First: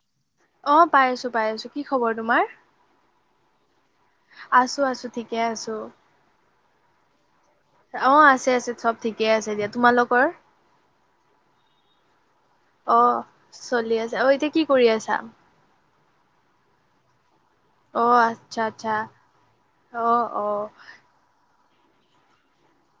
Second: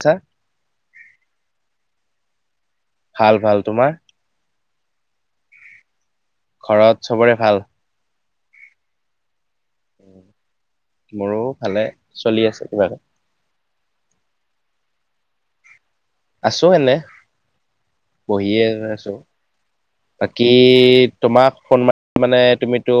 তা অ পাই আছো পাই আছো কি খবৰ তোমাৰ ভাল ভাল তোমাৰ আছো আছো ঠিকে আছো ঘৰত চবৰে ভাল অ আছে আছে চব ঠিকে আছে তোমালোকৰ মোৰো ভালে চলি আছে কিবা এটা অ চলি আছে আও এতিয়া কি কৰি আছা আছো এনে অ আচ্ছা বহিয়ে আচ্ছা আছো অ বাকী অ তোমাক ফোন মা মানে তুমিতো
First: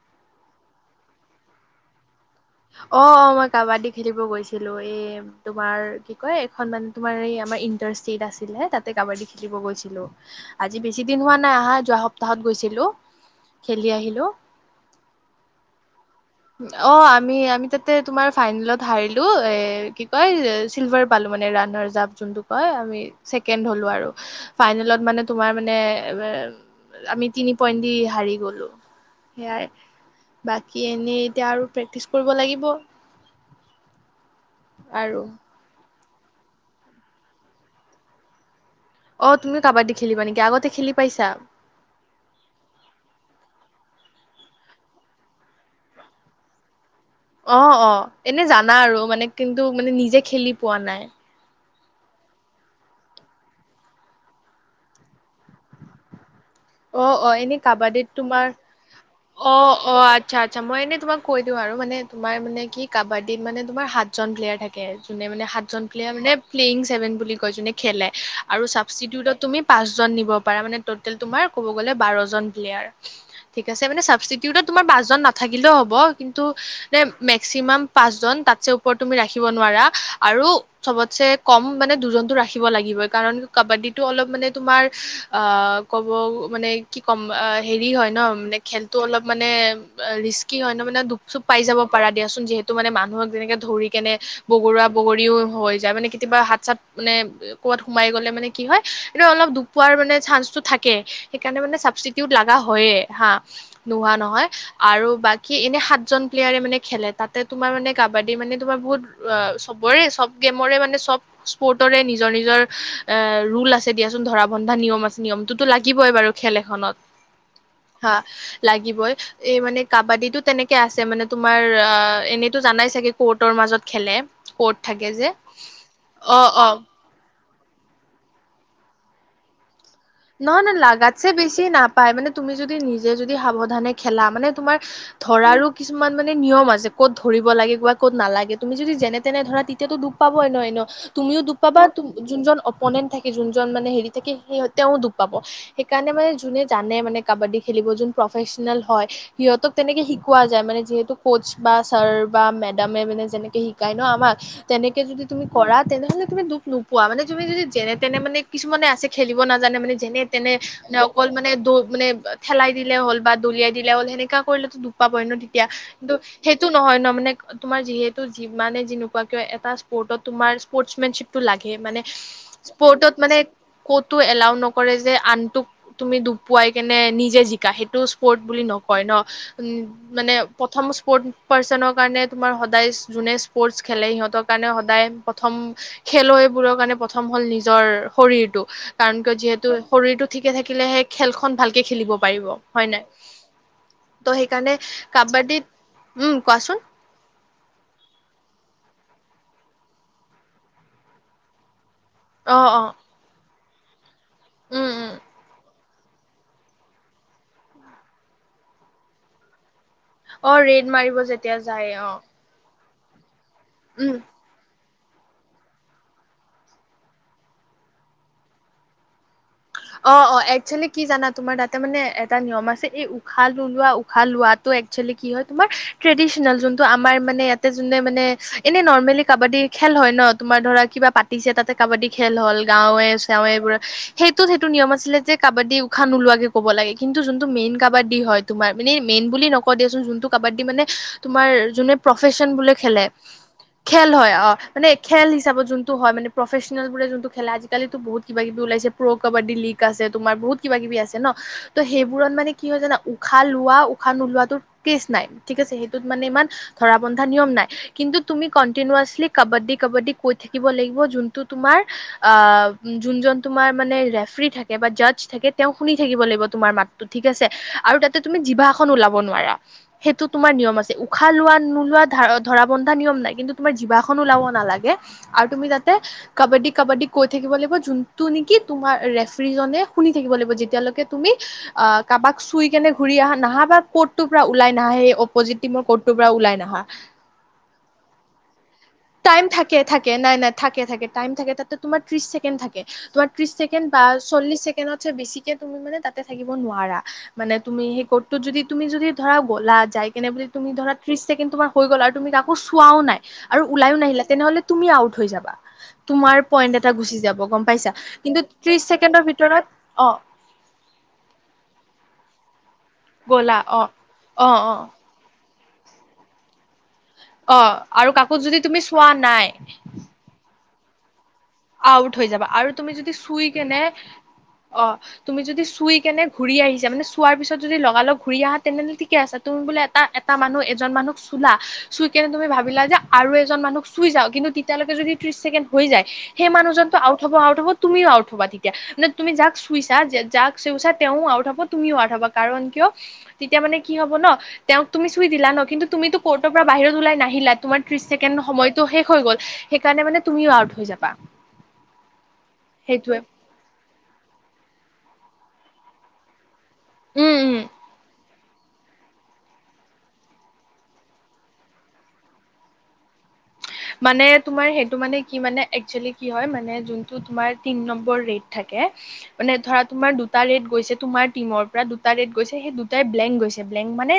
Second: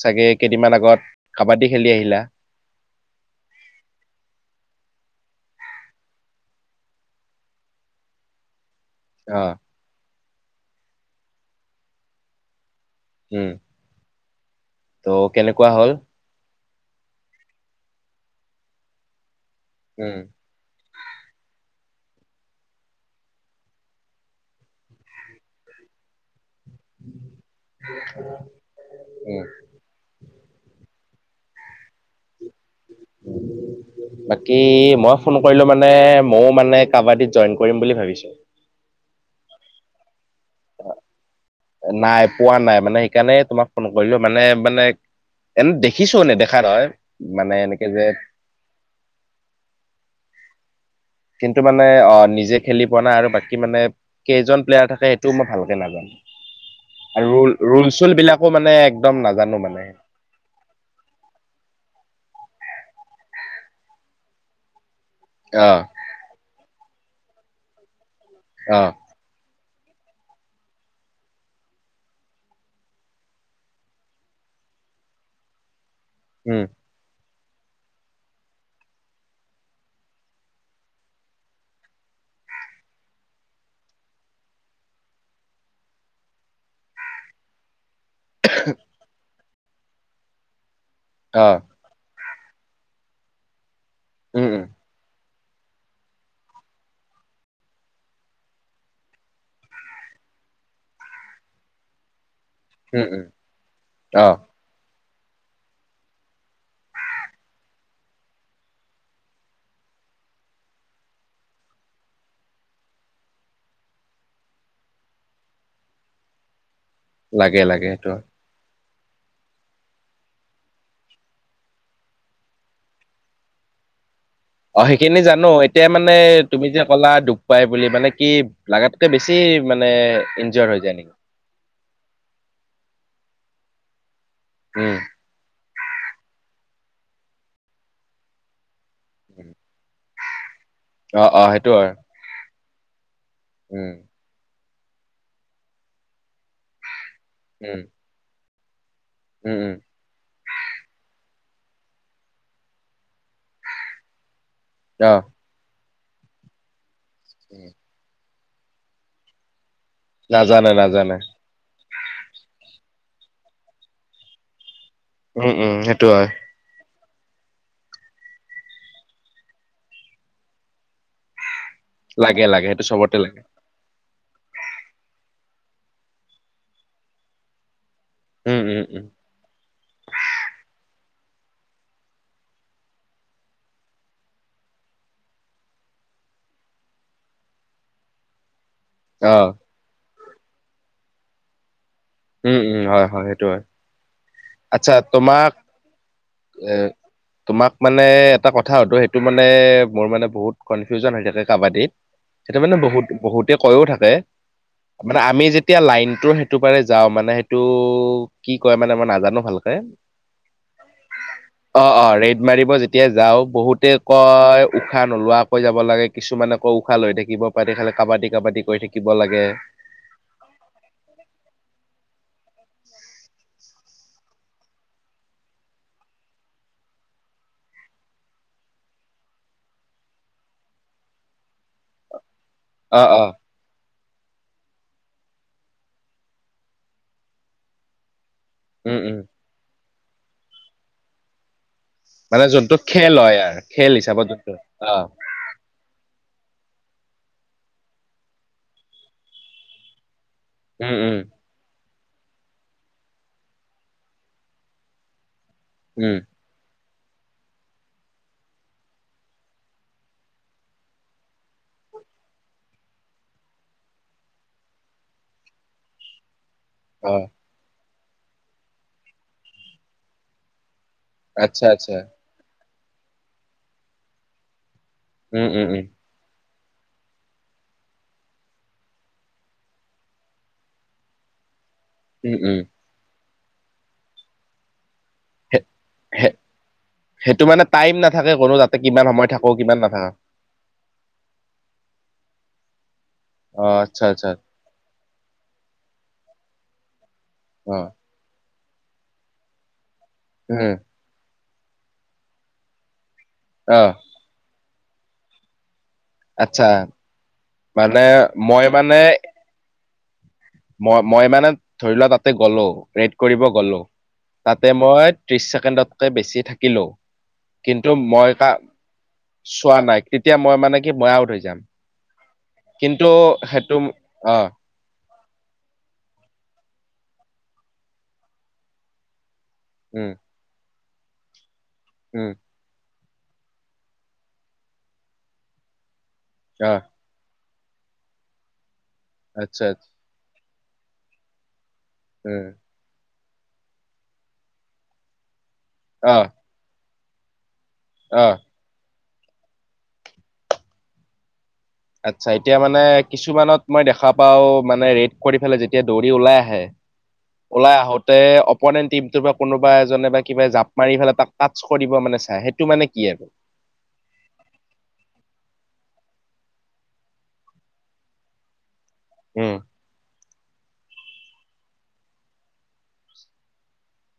ছাগে কেইদিনমান আগত কাবাডী খেলি আহিলা অ অ মই কাবাডী খেলিব গৈছিলো এই তোমাৰ কি কয় এইখন মানে তোমাৰ এই আমাৰ ইণ্টাৰ ষ্টেট আছিলে তাত তাতে কাবাডী অ খেলিব গৈছিলো আজি বেছি দিন হোৱা নাই আহা যোৱা সপ্তাহত গৈছিলো উম খেলি আহিলো ত' কেনেকুৱা হ'ল অ আমি আমি তাতে তোমাৰ ফাইনেলত হাৰিলো এ কি উম কয় চিলভাৰ পালো মানে ৰান যোনটো কয় আমি ছেকেণ্ড হ'লোঁ আৰু ফাইনেলত মানে তোমাৰ মানে আমি তিনি পইণ্ট দি হাৰি গলো উম সেয়াই বাকী নিত এতিয়া আৰু প্ৰেক্টিচ কৰিব লাগিব বাকী মই আৰু ফোন কৰিলো মানে মও মানে কাবাডীত জয়েন কৰিম বুলি ভাবিছোঁ অ তুমি কাবাডী খেলিবা নেকি আগতে খেলি পাইছা নাই পোৱা নাই মানে সেইকাৰণে তোমাক ফোন কৰিলো মানে মানে এনে দেখিছো নেদেখা নহয় মানে অ এনেকে অ যে এনে জানা আৰু মানে কিন্তু মানে নিজে খেলি পোৱা নাই কিন্তু মানে অ নিজে খেলি পোৱা নাই আৰু বাকী মানে কেইজন প্লেয়াৰ থাকে সেইটোও মই ভালকে নাজানো। অ আৰু অ ৰুল এনে ৰুল কাবাডীত চুল তোমাৰ বিলাকো মানে একদম অ নাজানো মানে অ আচ্ছা আচ্ছা মই এনে তোমাক কৈ দিওঁ আৰু মানে তোমাৰ মানে কি কাবাডীত মানে তোমাৰ সাতজন প্লেয়াৰ থাকে। যোনে মানে অ সাতজন প্লেয়াৰ মান প্লেং চছেভেন বুলি কয় যোনে খেলে আৰু অ ছাবিউটত তুমি পাঁচজন নিব পাৰা মানে ট'টেল তোমাৰ ক'ব গ'লে বাৰজন প্লেয়াৰ ঠিক আছে মানে চাবিিউটত তোমাৰ পাচজন নাথাকিলেও হ'ব। কিন্তু উম নে মেক্সিমাম পাঁচজন তাতছে ওপৰত তুমি ৰাখিব নোৱাৰা আৰু চবতছে কম মানে দুজনটো ৰাখিব লাগিব কাৰণ কাবা্ডীটো অলপ মানে তোমাৰ অ কব। মানে কি কম হেৰি হেৰি হয় ন মানে খেলতো অলপ মানে ৰিস্কি হয় ন মানে। দুখ চুপ অ পাই যাব পাৰে দিয় চোন যিহেতু মে মানুহক যেনেকে ধৰি কেনে উম উম বগৰা বগৰীও হৈ যায় মানে কেতিয়াবা হাত চাত মানে ক'বাত সোমাই গ'লে মানে কি হয় এই অলপ দুখ পোৱাৰ মানে চান্সটো থাকে সেইকাৰণে মে হয়য়ে উম উম হা নোহোৱা অ নহয় আৰু বাকি এনে সাতজন প্লেয়াৰে মানে খেলে তাতে তোমাৰ মানে কাবাডী মানে তোমাৰ বহুত চবৰে চব গেমৰে মানে চব স্পৰ্টৰে নিজৰ নিজৰ ৰৰুল আছে দিয়াচোন ধৰা বন্ধা নিয়ম আছে নিয়মটো লাগিব। শিকিবই বাৰু খেল এখনত লাগে লাগে সেইটো লিব এই মানে কাবাডীটো তেনেকে আছে মানে তোমাৰ এনেতো জানাই চাগে কটৰ মাজত খেলে কৰ্ট অ থাকে সেইখিনি যে জানো এতিয়া মানে অ তুমি অ যে কলা পাই বুলি মানে কি লাগাতকে বেছি মানে নহয় ইনজিয়ৰ ন হৈ যায় নেকি লাগাছে বছি নাপ পাই মানে তুমি যদি নিজে যদি সাৱধানে খেলে খেলা মানে তোমাৰ উম ধৰাৰো কিছুমান মানে নিয়ম আছে। ক'ত ধৰিব লাগে কোৱা ক'ত নালাগে তুমি যদি যেনে তেনে ধৰা তেতিয়াতো দু পাবই ন এইটো অ তুমিও অ দুখ সেইটো পাবা হয় যোন মনে থাকে যোনজন মানে উম হেৰি থাকে সেই তেওঁ দুখ পাব সেইকাৰণে মানে যোনে জানে মানে কবাদি উম খেলিব [unintelligible] প্ৰফেচনেল হয়। উম সিহঁতক উম তেনেকে শিকোৱা যায় মানে যিহেতু কোচ বা ছাৰ বা মেডামে মানে যেনেকে শিকায় ন আমাক তেনেকে অ যদি তুমি কৰা তেনেহলে তুমি দুখ নু পোৱা মানে তুমি যদি যেনে তেনে মানে কিছুমানে আছে খেলি নাজানে মানে যেনে তেনে নাজানে ন নাজানে অকল মানে দৌ মানে খেলাই দিলে হ'ল বা দলিয়াই দিলে হল সেনেকা কৰিলেটো দু পাবই ন উম তেতিয়া উম সেইটো কিন্তু হয় সেইটো নহয় ন মানে তোমাৰ যিহেতু যিমানে যি নোকোৱা কিয় এটা স্পৰ্টছত তোমাৰ স্পৰ্ত মেনচিপটো লাগে। মানে লাগে লাগে সেইটো স্পৰ্টত চবতে মানে লাগে কত টো এলাও নকৰে যে, আনটোক তুমি দুখপুৱাই কেনে তুমি নিজে জিকা। সেইটো স্পৰ্ট উম বুলি উম উম নকয় ন উ মানে প্ৰথম স্পৰ্ট পাৰ্চনৰ কাৰণে তোমাৰ সদায় যোনে স্পৰ্টচ খেলে, সিহঁতৰ কাৰণে সদায় প্ৰথম খেলুৱৈবোৰৰ কাৰণে প্ৰথম হ'ল নিজৰ শৰীৰটো। কাৰণ কিয় অ যিহেতু শৰীৰটো ঠিকে থাকিলে সেই খেলখন ভাল উম উম হয় হয় সেইটো হয়। ত' সেইকাৰণে আচ্ছা তোমাক কাবাডীত উম এ কোৱাচোন তোমাক মানে এটা কথা [unintelligible] টো মানে মোৰ মানে বহুত কনফিউজন হৈ থাকে কাবাডীত। সেইটো অ মানে অ বহুত বহুত। তে কয়ো থাকে। উম উম মানে আমি যে এতিয়া লাইনটো সেইটো পাৰে যাওঁ মানে সেইটো কি কয় মানে মই নাজানো ভালকে। অ ৰেড মাৰিব যেতিয়া যায় অ। তেতিয়া যাওঁক। বহুতে উম কয় উশাহ নোলোৱাকৈ যাব লাগে কিছুমানে আকৌ উশাহ লৈ থাকিব পাৰে তে খালে কাবাডী কাবাডী কৰি থাকিব লাগে। অ অ এক্চুৱেলি কি জানা তোমাৰ এটা মানে এটা নিয়ম আছে এই, উশাহ নোলোৱা উশাহ লোৱাটো একচুৱেলি কি হয় তোমাৰ ট্ৰেডিচনেল, যোনটো আমাৰ মানে ইয়াতে যোনে মানে এনে নৰ্মেলি কাবাডী খেল হয় ন, তোমাৰ ধৰা কিবা পাতিছে তাতে কাবাডী খেল হ'ল গাঁৱে অ', অ', চৱে পুৰা ত সেইটো নিয়ম আছিলে যে, কাবাডী উশাহ নোলোৱাকে ক'ব লাগে। কিন্তু যোনটো মেইন কাবাডী হয় তোমাৰ মানে উম, উম, মেইন বুলি নকওঁ দে। জোনটো কাবাডী মানে তোমাৰ মানে প্ৰফেচন বোৰে যোনটো খেলে খেল হয় আৰ খেল হিচাপত হয় যোনটো মানে অ', খেল হিচাপত জোনটো হয় মানে। প্ৰফেচনেলো যোনটো খেলে আজিকালিতো বহুত কিবা কিবি ওলাইছে। প্ৰ' কাবা্ডী লীগ আছে। তোমাৰ বহুত কিবা উম, কিবি উম, আছে ন। ত সেইবোৰত মানে কি হয় জানা উশাহ লোৱা উশাহ নোলোৱাাতো কেচ নাই। ঠিক আছে সেইটোত উম, মানে ইমান ধৰা বন্ধা নিয়ম নাই কিন্তু তুমি কন্টিনুৱাচলি কাবাড্ডী কাবাড্ডী কৈ থাকিব লাগিব যোনটো তোমাৰ যোনজন তোমাৰ মানে ৰেফৰি থাকে বা জাজ থাকে তেওঁ শুনি থাকিব লাগিব। তোমাৰ মাতটো ঠিক অ', আছে আৰু তাত তুমি জিভা এখন ওলাব নোৱাৰা সেইটো তোমাৰ নিয়ম আছে। উশাহ লোৱা আচ্ছা, আচ্ছা। নোলোৱা ধ ধৰা। বন্ধা নিয়ম নাই কিন্তু তোমাৰ জিভাখন ওলাব নালাগে। উম, আৰু তুমি উম, উম, যাতে কাবা্ডি কাবা্ডী কৈ থাকিব লাগিব যোনটো নেকি। তোমাৰ ৰেফ্ৰি জনে শুনি থাকিব লাগিব যেতিয়ালকে তুমি অ উম, কাবাক উম, চুই কেনে ঘুৰি আহা। নাহাব বাা ক'ত তটো পৰা ওলাই নাহে সেইটো মানে টাইম নাথাকে কোনো যাতে কা টাইম থাকে থাকে নাই নাই থাকে থাকে টাইম থাকে তাতে তোমাৰ ত্ৰিশ ছেকেণ্ড থাকে। তোমাৰ ত্ৰিশ অ', ছেকেণ্ড বা আচ্ছা, আচ্ছা চল্লিশ ছেকেণ্ডত বেছিকে তুমি মে তাতে থাকিব নোৱাৰা। মানে তুমি অ', সেই ক'তটো যদি তুমি যদি ধৰা গ'লা যায়। কেনে বুলি তুমি উম, ধৰা ত্ৰিছ কিন্তু তোমাৰ হৈ গ'ল আৰু তুমি কাকো চোৱাও নাই। আৰু অ', ওলাইও নাহিলে তেনেহ'লে তুমি আউট হৈ যাবা। তোমাৰ আচ্ছা পইণ্ট এটা গুচি যাব গম পাইছা মানে কিন্তু মই ত্ৰিশ মানে ছেকেণ্ডৰ ভিতৰত অঁ মই মই মানে ধৰি লোৱা তাতে গ'লো। ৰেড কৰিব গ'লা গ'লো অ অ তাতে অ মই ত্ৰিছ কেন্দ্ৰতকৈ বেছিয়ে থাকে কিলো, অ কিন্তু আৰু মই কাকো কা যদি তুমি চোৱা নাই চোৱা নাই, তেতিয়া মই মানে কি মই আউট হৈ যাম? আউত হৈ যাবা, আৰু তুমি কিন্তু যদি চুই সেইটো কেনে, অ তুমি যদি চু চুই কেনে ঘূৰি আহিছে, মানে চোৱাৰ পিছত যদি লগা লগ ঘূৰি আহা তেনেহ'লে ঠিকে আছে। তুমি বোলে এটা, উম, এটা মানুহ। এজন মানুহক চোলা চুই কেনে উম, তুমি ভাবিলা যে আৰু এজন মানুহ চুই যাৱ, কিন্তু তেতিয়ালৈকে যদি ত্ৰিশ ছেকেণ্ড হৈ যায় সেই অ', মানুহজনটো আউট হব আউট। লগত তুমিও আউট হবা তেতিয়া। মানে তুমি যাক আচ্ছা আচ্ছা, চুইছা, যে যাক তেওঁ আউট হব। তুমিও আউট হবা, উম, কাৰণ কিয় তেতিয়া মানে কি হব ন, তেওঁক তুমি চুই দিলা ন। কিন্তু তুমি টো অ', কৰ্ট ৰ পৰা বাহিৰত ওলাই নাহিলা তোমাৰ ত্ৰি অ'। ছেকেণ্ড সময়টোহে হৈ গ'ল, সেইকাৰণে মানে তুমিও আউট হৈ যাবা। আচছা, এতিয়া মানে সেইটোৱে কিছুমানত মই দেখা পাও মানে ৰেট কৰি পেলাই যেতিয়া দৌৰি ওলাই আহে। উম উম ওলাই আহোতে অপনেন্ত টীম টোপা কোনোবা এজনে বা কিবা জাপ মাৰি পেলাই তাক টাচ কৰিব মানে চাই, সেইটো মানে কি আৰু? মানে তোমাৰ সেইটো মানে কি মানে, একচুৱেলি কি হয় মানে যোনটো তোমাৰ তিন নম্বৰ ৰেট থাকে কে, মানে উম ধৰা তোমাৰ দু দুটা ৰেট গৈছে তোমাৰ টিমৰ পৰা দুটা ৰেট গৈছে, সেই দুটাই ব্লেংক গৈছে, ব্লেংক মানে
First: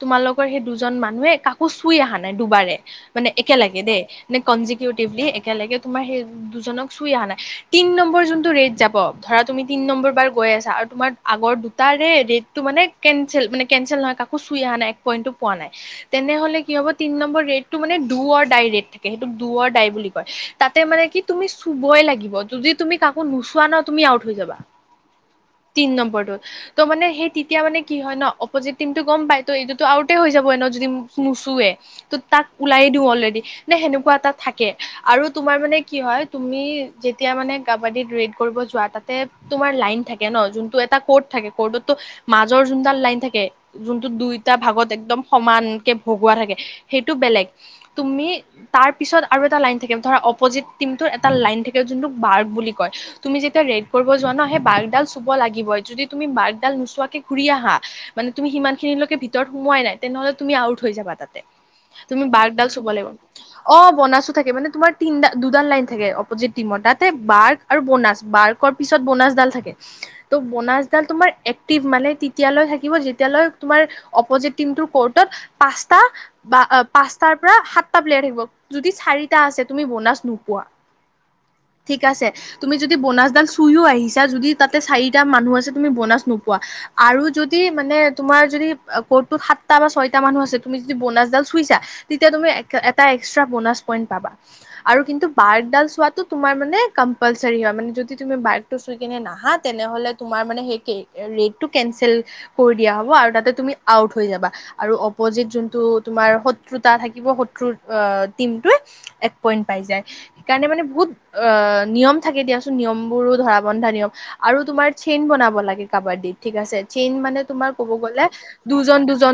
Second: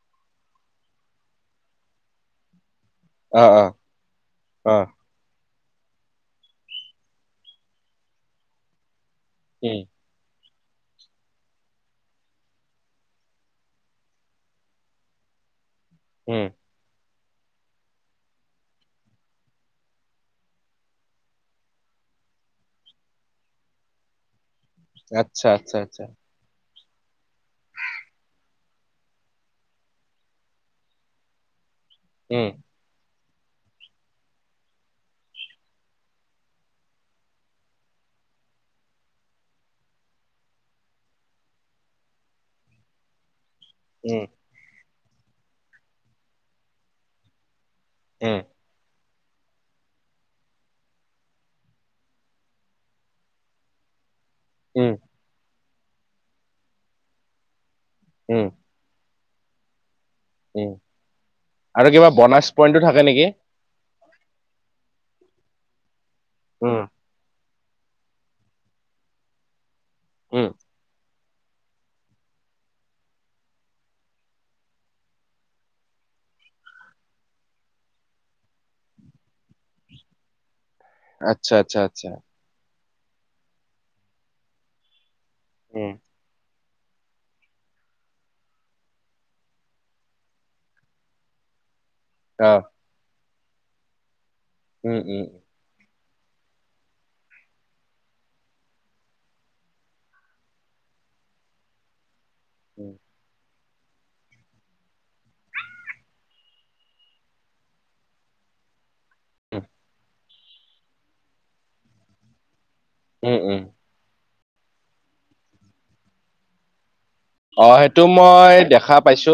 তোমালোকৰ সেই দুজন মানুহে কাকো চুই আহা নাই দুবাৰে। মানে অ অ একেলাগে কে দেই, নে অ কনজিকিউটিভলি একেলেগে তোমাৰ সেই দুজনক চুই অহা নাই, তিন নম্বৰ যোনটো ৰেট যাব ধৰা তুমি তিন উম নম্বৰ বাৰ গৈ আছা আৰু তোমাৰ আগৰ দুটাৰে ৰেটটো মানে কেনচেল, মানে কেনচেল নহয় কাকো চুই আহা নাই, এক পইণ্টটো পোৱা নাই উম তেনেহলে কি হ'ব তিন নম্বৰ ৰেটটো মানে দু অৰ্ দাই ই ৰেত থাকে। সেটো দু ৰ দাই বুলি কয়। তাতে মানে কি তুমি চুবই লাগিব, যদি তুমি কাকো নোচোৱা ন তুমি আউট হৈ যাবা। আচ্ছা, আচ্ছা, তিন আচ্ছা। নম্বৰটোত ত' মানে সেই তেতিয়া মানে কি হয় ন', অপজিত টিমটো গম পায়, ত' এইটোতো আউটে হৈ যাবই ন' যদি নোচোৱে। ত' তাক উম ওলাই দিওঁ অলৰেডি। মানে সেনেকুৱা এটা থাকে। আৰু তোমাৰ মানে কি হয়, তুমি যেতিয়া মানে কাবাডীত ৰেড কৰিব যোৱা, তাতে তোমাৰ লাইন থাকে ন? যোনটো এটা কৰ্ট থাকে, কৰ্টতো মাজৰ যোনডাল লাইন থাকে। যোনটো উম দুইটা ভাগত এক একদম সমানকে ভগোৱা থাকে। সেইটো বেলেগ। তুমি উম তাৰ পিছত আৰু এটা লাইন থাকে। ধৰা অপজিট টিমটোৰ এটা লাইন থাকে, যোনটোক বাৰ্গ বুলি কয়। তুমি যেতিয়া ৰেড যোৱা ন' সেই উম বাৰ্গডাল চুব লাগিব। যদি তুমি বাৰ্গডাল নোচোৱাকে ঘূৰি আহা মানে উম তুমি সিমানখিনিলৈকে ভিতৰত সোমোৱাই নাই। তেনেহ'লে তুমি উম আউট হৈ যাবা তাতে। আৰু কিবা তুমি বনাছ বাৰ্গডাল পইণ্টটো চুব থাকে লাগিব। নেকি অ' বনাছো থাকে। মানে তোমাৰ তিনডাল, দুডাল লাইন থাকে। যে উম টিমত তাতে বাৰ্গ আৰু বিনা, বাৰ্গৰ পিছত বনাছডাল থাকে। ত' উম বনাছডাল তোমাৰ এক্টটিভ মানে তেতিয়ালৈ থাকিব। যেতিয়ালৈ তোমাৰ অপজিত টিমটোৰ কৰ্টত পাঁচটা বা পাঁচটাৰ পৰা সাত টা প্লেয়াৰ থাকিব। যদি চাৰিটা আছে, তুমি বনাচ নোপোৱা। আচ্ছা আচ্ছা ঠিক আচ্ছা আছে। তুমি যদি বনাছডাল চুইও আহিছা। যদি তাতে চাই টা মানুহ আছে, তুমি উম বনাচ নোপোৱা। আৰু যদি মানে তোমাৰ যদি কৰ্টটোত সাতটা বা ছয়টা মানুহ আছে, তুমি যদি বনাছডাল চুইছা তেতিয়া তুমি অ এটা এক্সট্ৰা বনাছ পইণ্ট পাবা। উম আৰু উম কিন্তু বাৰ্গডাল চোৱাত তোমাৰ মানে কম্পালচাৰি হয় মানে, যদি তুমি বাৰ্গটো চুই কেনে নাহা তেনেহ'লে, তোমাৰ মানে সেই ৰেটটো কেনচেল কৰি উম দিয়া হ'ব, আৰু তাতে তুমি আউট হৈ যাবা। আৰু অপজিত যোনটো তোমাৰ শত্ৰুতা থাকিব টীমটোৱে এক পইণ্ট উম পাই যায়। সেইকাৰণে মানে বহুত নিয়ম থাকে দিয়াচোন। নিয়মবোৰো উম ধৰা উম। বন্ধা নিয়ম। আৰু তোমাৰ চেইন বনাব লাগে কাবাডীত, ঠিক আছে। চেইন মানে অ তোমাৰ কব সেইটো গ'লে মই দেখা দুজন, পাইছো দুজন,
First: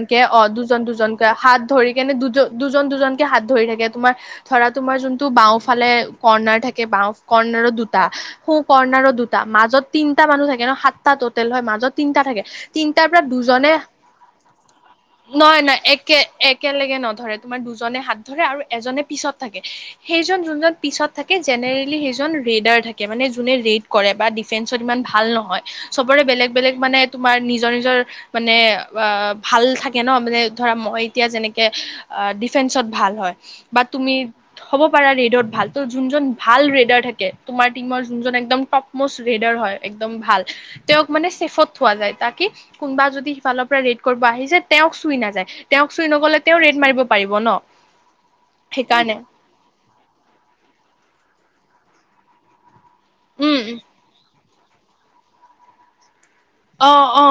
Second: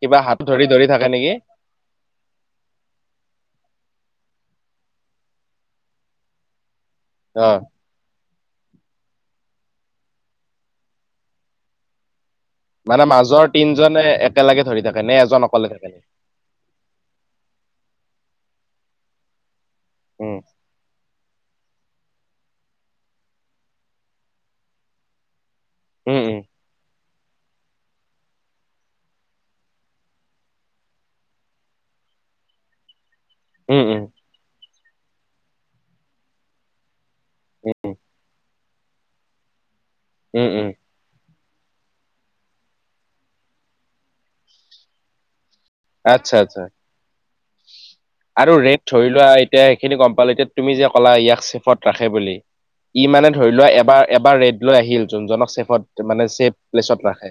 কিবা হাত অ' ধৰি দুজন, ধৰি থাকে দুজনকে নেকি হাত ধৰি কেনে দুজন দুজন দুজনকে হাত ধৰি থাকে, তোমাৰ, ধৰা তোমাৰ যোনটো বাওঁফালে কৰ্ণাৰ থাক এ, বাওঁ অ কৰ্ণাৰো দুটা সোঁ কৰ্ণাৰত দুটা, মাজত তিনটা মানুহ থাকে ন' সাতটা টোটেল হয়। মাজত তিনটা থাকে । মানে, মাজৰ তিনজনে একেলগে ধৰি থাকে নে এজন নহয় অকলে নহয় থাকে? একে একেলগে নধৰে তোমাৰ দুজনে হাত ধৰে আৰু এজনে পিছত থাকে । উম সেইজন, যোনজন পিছত থাক এই জেনেৰেলি সেইজন ৰেডাৰ থাকে, মানে যোনে ৰেড কৰে বা ডিফেন্সত ইমান ভাল নহয় । উম চবৰে উম বেলেগ বেলেগ মানে তোমাৰ নিজৰ নিজৰ মানে আ ভাল থাকে ন' মানে ধৰা মই এতিয়া যেনেকে আ ডিফেন্সত ভাল হ'য়। উম বা উম তুমি হ'ব পাৰা ৰেইডত ভাল, ত যোনজন ভাল ৰেইডাৰ থাকে, তোমাৰ টিমৰ যোনজন একদম টপমষ্ট ৰেইডাৰ হ'য় একদম ভাল উম উম তেওঁক মানে চেফত থোৱা যায়। তাকে কোনোবা যদি সিফালৰ পৰা ৰেইড কৰিব আহিছে তেওঁক চুই নাযায়। তেওঁক চুই আচ্ছা নগলে তেওঁ আচ্ছা ৰেইড মাৰিব বন। আৰু ৰেড ধৰি লোৱা এতিয়া সেইখিনি গ'ম পালো এতিয়া তুমি যে ক'লা ইয়াক চেফত ৰাখে বুলি। ই মানে ধৰি উম লোৱা এবা এবাৰ ৰেড লৈ আহিল যোনজনক চেফত যিমানে অ টেপ্লেছত অ ৰাখে,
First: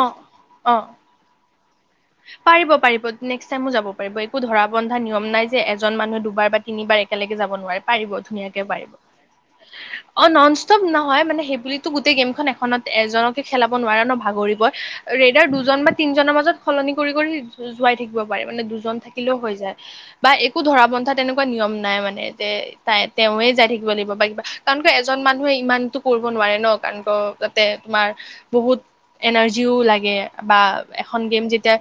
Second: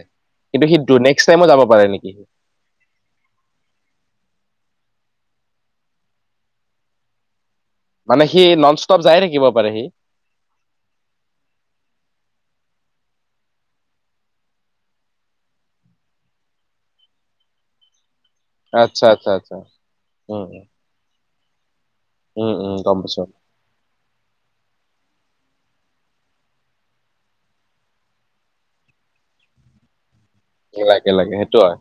কিন্তু অ সি দু নেক্স টাইমো যাব পাৰে নেকি পাৰিব পাৰিব নেক্স টাইমো যাব পাৰিব একো ধৰা বন্ধা নিয়ম নাই যে এজন মানুহ দুবাৰ বা তিনিবাৰ একেলগে যাব ব নোৱাৰে পাৰিব, মানে সি ধুনীয়াকে নন পাৰিব। ষ্টপ যাই থাকিব পাৰে সি অঁ ননষ্টপ নহ'য় মানে সেইবুলিটো গোটেই গেমখন এ খনত এজনকে খেলাব নোৱাৰে ন ভাগৰিব। ৰেইডাৰ দুজন বা তিনজনৰ মাজত সলনি কৰি কৰি জো জোৱাই থাকি ব পাৰে মানে, দুজন আচ্ছা আচ্ছা থাকিলেও হৈ আচ্ছা যায় বা উম একো ধৰা বন্ধাত তেনেকুৱা নিয়ম নাই মানে যে উম উম উম গম তাই পাইছো তেওঁৱে যায় থাকিব লাগিব বা কিবা কাৰণটো এজন মানুহে ই ইমানটো কৰিব নোৱাৰে ন' কাৰণ ত তাতে তোমাৰ বহুত এনাৰ্জিও লাগে। বা লাগে এখন লাগে গেম সেইটো যেত যে হয়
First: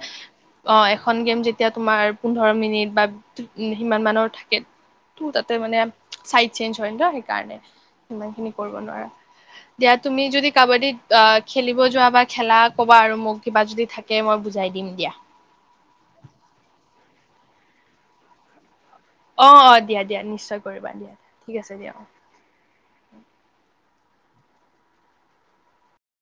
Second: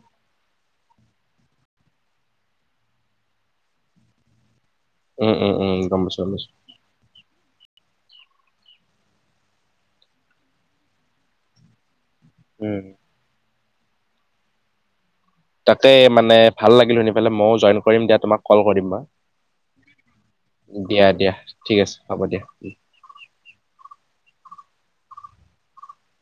অঁ এখন গেম যেতিয়া তোমাৰ পোন্ধৰ মিনিট বা সিমান মানৰ থাকে। ওঁ উম তাতে উম উম মানে গম পাইছো গম চাইড পাইছো চেঞ্জ হ'য় ন' সেইকাৰণে। হিমান খিনি কৰিব নোৱাৰা দিয়া তুমি যদি কাবাডীত অ খেলিব যোৱা বা খেলা উম ক'বা আৰু মোক। কিবা যদি থাকে মই বুজ বুজাই দিম দিয়া। তাকে মানে ভাল লাগিল শুনি পেলাই মইও জইন কৰিম দিয়া তোমাক কল কৰিম বা। অ অ দিয়া- দিয়া নিশ্চয় কৰিবা দিয়া ঠিক আছে দিয়া অ উ।